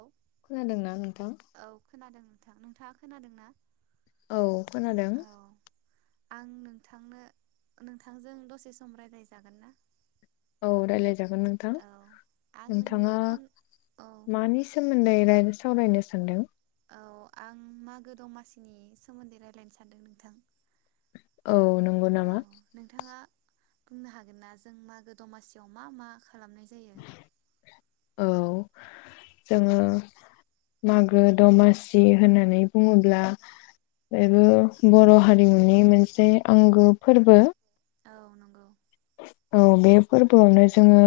औ खोनादोंना नोंथां? औ खोनादों नोंथां नोंथाङा खोनादों ना? औ खोनादों औ आं नोंथांनो नोंथांजों दसे सम राय्लाय जागोन ना? औ रायलाय जागोन नोंथां औ आं नोंनो नोंथाङा फन औ मानि सोमोनदै राय सावरायनो सानदों औ आं मागो दमासिनि सोमोनदै रायलायनो सानदों नोंथां औ नंगौ औ नामा नोंथाङा बुंनो हागोन ना जों मागो दमासियाव मा मा खालामनाय जायो औ जोङो मागो दमासि होननानै बुङोब्ला बेबो बर' हारिमुनि मोनसे आंगो फोरबो औ नंगौ औ बे फोरबोआवनो जोङो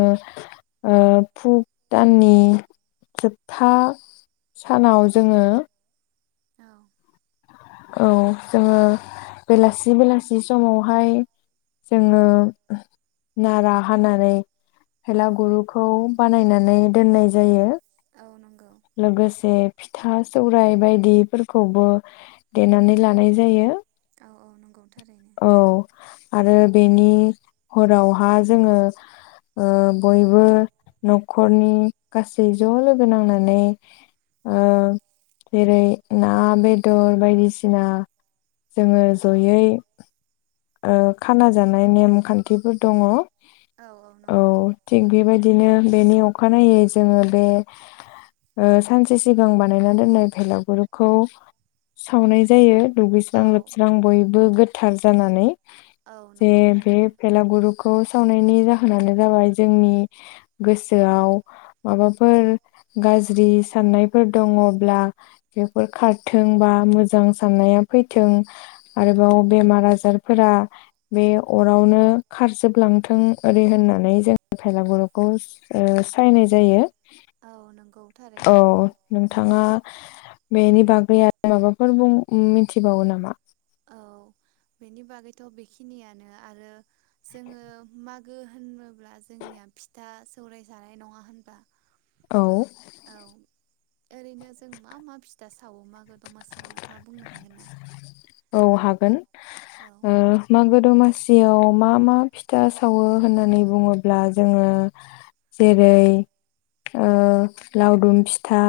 पुग दाननि जोबथा सानाव जोङो औ औ जोङो बेलासि बेलासि समावहाय जोङो नारा हानानै औ भेलागुरुखौ बानायनानै दोननाय जायो औ नंगौ लोगोसे फिथा सौराइ बायदिफोरखौबो देनानै लानाय जायो औ औ नंगौ थारैनो औ आरो बेनि हरावहा जोङो बयबो न'खरनि गासै ज' लोगो नांना नै जेरै ना बेदर बायदिसिना जोङो औ जयै खाना जानाय नेम खानथिफोर दङ औ थिग बेबायदिनो बेनि अखानायै जोङो बे सानसे सिगां बानायना दोननाय भेलागुरखौ सावनाय जायो औ दुगैस्रां लोबस्रां बयबो गोथ थार जानानै औ जे नंगौ बे थारैनो भेलागुरखौ खौ सावनायनि जाहोनानो जाबाय जोंनि गोसोआव माबाफोर गाज्रि साननायफोर दङब्ला बेफोर खारथों बा मोजां साननाया फैथों आरोबाव बेमार आजार फोरा बे अरावनो खारजोबलांथों ओरै होननानै जोंङो भेलागुरखौ सायनाय जायो औ नंगौ थारैनो औ नंगौ औ नोंथाङा बेनि बाग दे आरो माबाफोर बुं मिथिबावो नामा? औ बेनि बागैथ' बेखिनियानो आरो जोङो मागो होनोब्ला जोंनिया फिथा सौराय जानाय नङा होनबा औ औ ओरैनो जों मा मा फिथा सावो मागो दमासियाव नोंथाङा बुंनो हा औ हागोन औ मागो दमासियाव मा मा फिथा सावो होननानै बुङोब्ला जोङो जेरै लावदुम फिथा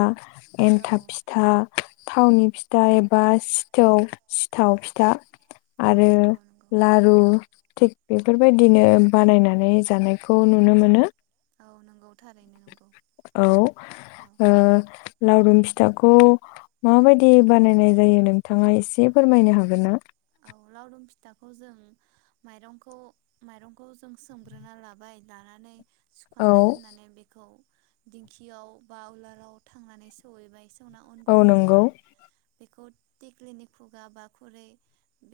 औ एनथाब फिथा थावनि फिथा एबा सिथोव सिथाव फिथा औ आरो नंगौ नंगौ लारु थिग बेफोरबायदिनो बानायनानै जानायखौ नुनो मोनो औ नंगौ थारैनो नं औ ओ लारुम फिथाखौ माबायदि बानायनाय जायो नोंथाङा एसे फोरमायनो हागोन ना औ लावदुम फिथाखौ जों माइरंखौ माइरंखौ जों सोमग्रोना लाबाय लानानै औ सुखांना दोननानै बेखौ दिंखियाव बा उलाराव थांनानै सहैबाय औ नंगौ। बेखौ टिक्लिनि खुगा बा खुरै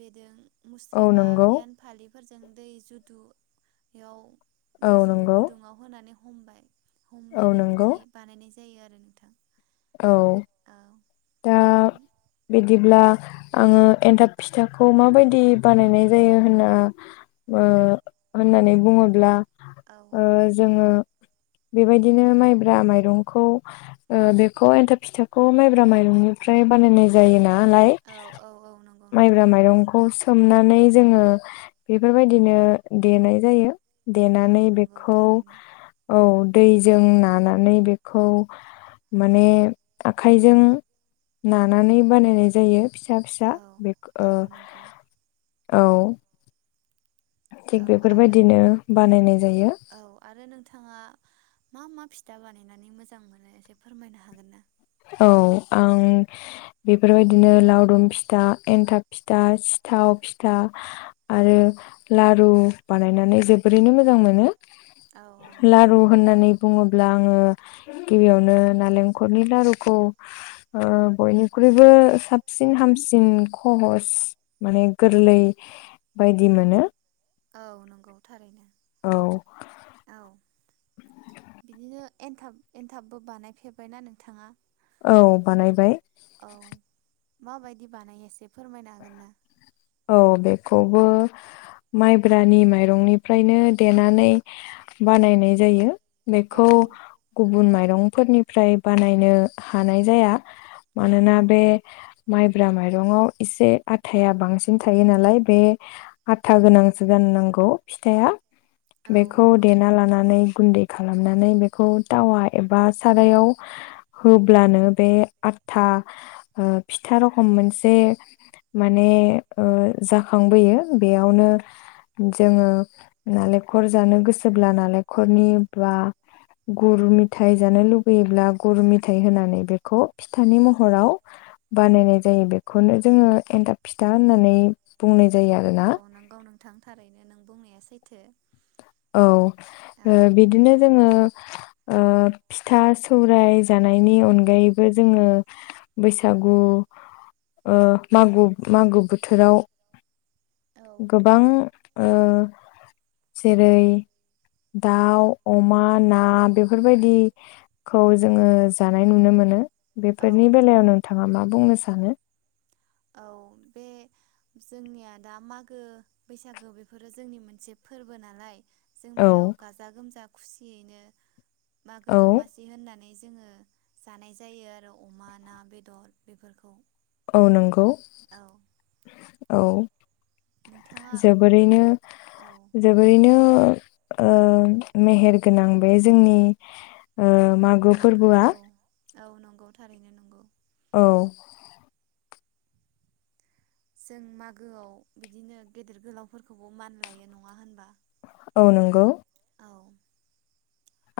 बेदों औ मुस्रिबा नंगौ बियान फालि फोरजों दै जुदु याव औ दै जुदु नंगौ गुदुङाव होनानै हम्बाय औ हमनानै नंगौ बिदि बानायनाय जायो आरो नोंथां। औ दा बिदिब्ला आङो एन्थाब फिथाखौ माबायदि बानायनाय जायो होनना ओ होननानै बुङोब्ला औ ओ जोङो बेबायदिनो माइब्रा माइरंखौ ओ बे खौ एन्थाब फिथाखौ माइब्रा माइरंनिफ्राय बानायनाय जायोना नालाय औ औ औ नंगौ नोंथां माइब्रा माइरंखौ सि सोमनानै जोङो बेफोरबायदिनो देनाय जायो। औ देनानै नंगौ बेखौ थारैनो औ दैजों नानानै बेखौ माने आखाइजों नानानै बानायनाय जायो। फिसा फिसा औ बेख औ ओ नंगौ औ थिग औ आरो बेफोरबायदिनो बानायनाय जायो। औ आरो नोंथाङा मा मा फिथा बानायनानै मोजां मोनो एसे फोरमायनो हागोन ना? औ आं बेफोरबायदिनो लावदुम फिथा एन्थाब फिथा सिथाव फिथा आरो लारु बानायनानै जोबोरैनो मोजां मोनो। औ औ नंगौ लारु होननानै बुङो ब्ला आङो गिबियावनो नालेंखरनि लारु खौ ओ बयनिख्रुइबो साबसिन हामसिन खहस माने गोरलै बायदि मोनो। औ नंगौ थारैनो। औ औ बिदिनो एनथाब एनथाबबो बानायफेरबायना नोंथाङा? औ बानायबाय। औ माबायदि बानायो एसे फोरमायनो हागोन ना? औ बेखौबो माइब्रानि माइरंनिफ्रायनो देनानै बानायनाय जायो। औ बेखौ गुबुन माइ माइरंफोरनिफ्राय बानायनो हानाय जाया। औ मानोना औ बे माइब्रा माइरंआव इसे आथाया बांसिन थायो नालाय बे आथा गोनांसो गाननांगौ फिथाया औ बेखौ नंगौ देना लानानै गुनदै खालामनानै बेखौ टावा एबा सारायाव होब्लानो बे आथा ओ फिथा रखम मोनसे माने ओ जाखांबोयो बेयावनो जोङो नालेंखर जानो गोसोब्ला नालेंखरनि बा औ गुर मिथाइ जानो लु योब्ला गरु मिथाइ होनानै बेखौ फिथानि महराव बानायनाय जायो बेखौनो जोङो एनथाब फिथा होननानै बुंनाय जायो आरोना औ नोंगौ नोंथां थारैनो नों बुंनाया सैथ थो औ बिदिनो जोङो ओ फिथा सौराय जानायनि अनगायैबो जोङो बैसागु ओ मागु मागो बोथोराव गोबां ओ जेरै दाउ अमा ना बेफोरबायदिखौ जोङो जानाय नुनो मोनो औ बेफोरनि नंगौ बेलायाव नोंथाङा मा बुंनो सानो औ बे जोंनिया दा मागो बैसागो बेफोरो जोंनि मोनसे फोरबो नालाय जों औ बेयाव गाजा गोमजा खुसियैनो मागो औ दमासि होननानै ज जोङो जानाय जायो आरो अमा, ना, बेदर बेफोरखौ औ नंगौ। औ [inaudible] औ नोंथाङा जोबोरैनो औ जोबोरैनो ओ मेहेर गोनां बे जोंनि ओ मागो फोरबोआ औ नंगौ थारैनो नंगौ औ जों मागोआव बिदिनो गेदेर गोलावफोरखौबो मान लायो नङा होनबा औ नंगौ औ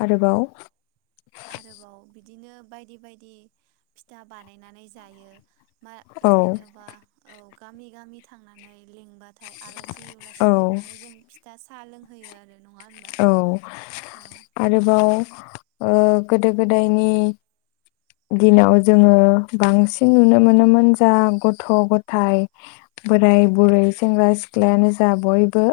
आरोबाव आरोबाव बिदिनो बायदि बायदि फिथा बानायनानै जायो। मा औ जेनेबा औ गामि गामि थांनानै लिंबाथाय आलासि उलासि औ लिंनानै जों फिथा साहा लोंहोयो आरो नङा होनबा औ औ आरोबाव ओ गोदो गोदायनि दिनाव जोङो बांसिन नुनो मोनोमोन जा गथ' गथाय बोराय बुरै सेंग्रा सिख्लायानो जा बयबो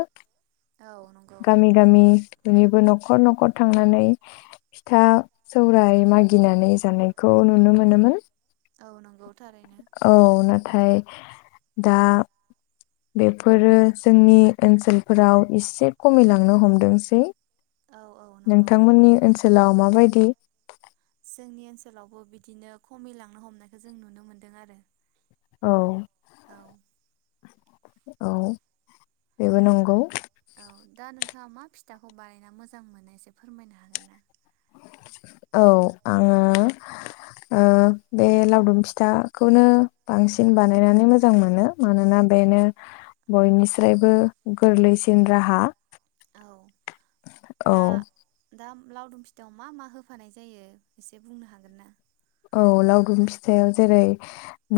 औ नंगौ गामि गामि बयनिबो नख न'खर न'खर थांनानै फिथा सौराय मागिनानै जानायखौ नुनो मोनोमोन। औ नंगौ थारै औ नाथाय दा बेफोरो जोंनि ओनसोलफोराव इसे खमायलांनो हमदोंसै औ औ नंगौ नोंथांमोननि ओनसोलाव माबायदि जोंनि ओनसोलावबो बिदिनो खमिलांनो हमनायखौ जों नुनो मोनदों आरो औ औ औ बेबो नंगौ औ दा नोंथाङा मा फिथाखौ बानायना मोजां मोनो एसे फोरमायनो हागोन ना? औ आङो ओ बे लावदुम फिथाखौनो बांसिन बानायनानै मोजां मोनो मानोना बेनो बयनिस्रायबो गोरलैसिन राहा औ औ दा दा लावदुम फिथायाव मा मा होफानाय जायो एसे बुंनो हागोन ना? औ लावदुम फिथायाव जेरै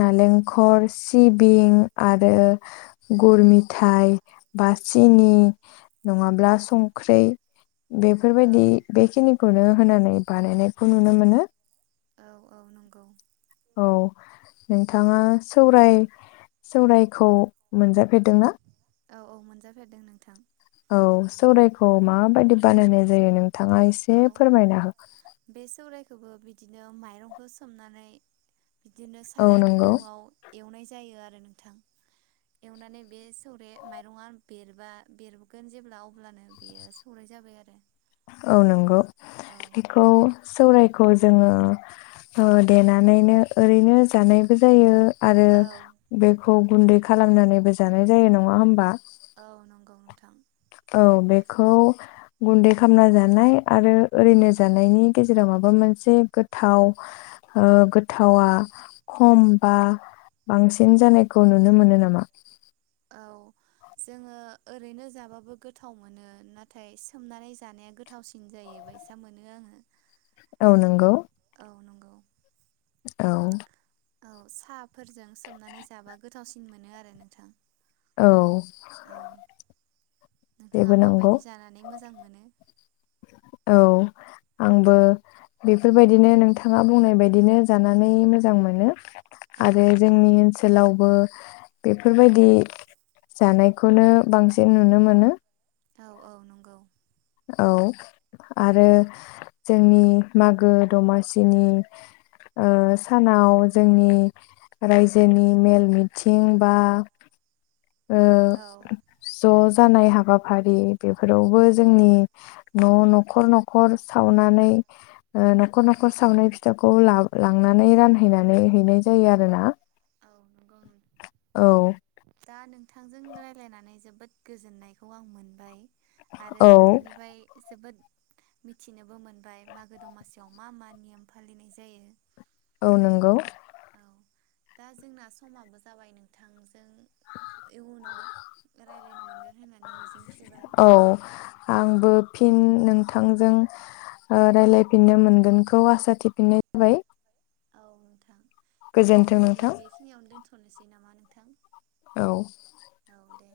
नालेंखर सिबिं आरो गुर मिथाइ बा सिनि नङाब्ला संख्रि औ बेफोरबायदि बेखिनिखौनो होनानै बानायनायखौ नुनो मोनो। औ औ नंगौ औ नोंथाङा सौराय सौरायखौ मोनजाफेरदोंना? औ औ मोनजाफेरदों नोंथां सौरायखौ माबायदि बानायनाय जायो नों नथाङा एसे फोरमायना हागोन खौबो बिदिनो माइरंखौ सोमनानै बिदिनो औ साराय नंगौ गुदुङाव एवनाय जायो आरो नोंथां एवनानै बे सौरे माइरङा बेरबा बेरगोन जेब्ला अब्लानो बेयो सौराय जाबाय आरो औ नंगौ औ बेखौ सौरायखौ जोङो देनानैनो ओरैनो जानायबो जायो आरो औ बेखौ गुन्दै खालामनानैबो जानाय जायो नङा होमबा औ नंगौ नोंथां औ बेखौ गुन्दै खालामामना जानाय आरो ओरैनो जानायनि गेजेराव माबा मोनसे गोथाव ओ गोथावा खम बा बांसिन जानायखौ नुनो मोनो नामा? औ जोंङो ओरैनो जाबाबो गोथाव मोनो नाथाय सोमनानै जानाया गोथावसिन जायोबायसा मोनो आंङो औ नंगौ। नंगौ औ औ साहाफोरजों सोमनानै जाबा गोथावसिन मोनो आरो नोंथां औ नोंथांङा बेबो नंगौ माबायदि जानानै मोजां मोनो? औ आंबो बेफोरबायदिनो नोंथाङा बुंनाय बायदिनो जानानै मोजां मोनो। औ आरो नोंथां जोंनि ओनसोलाव ओ बेफोरबायदि जानायखौनो बांसिन नुनो मोनो। औ - औ नंगौ औ आरो जोंनि मागो दमासिनि ओ सानाव जोंनि रायजोनि मेल मिथिं बा औ ओ ज' जानाय हाबाफारि बेफोरावबो जोंनि न' न'खर न'खर सावनानै ओ न'खर न'खर सावनाय फिथाखौ लांनानै रानहैनानै हैनाय जायो आरोना औ नंगौ औ दा नोंथांजों रायज्लायनानै जोबोद गोजोननायखौ आं मोनबाय आरो औ नोंथांनिफ्राय जोबोद मिथिनोबो मोनबाय मागो दमासियाव मा मा नेम फालिनाय जायो औ नंगौ औ दा जोंना समाबो जाबाय नोंथां ओं इयुनाव रायलायनो मोनगोन होननानै मिजिं थिबाय औ आंबो फिन नोंथांजों रायलायफिननो मोनगोनखौ आसा थिफिननाय जाबाय। औ नोंथां दे गोजोन्थों बिदिब्ला नोंथां बेखिनियावनो दोनथनो दोनथसै नामा नोंथां औ औ दे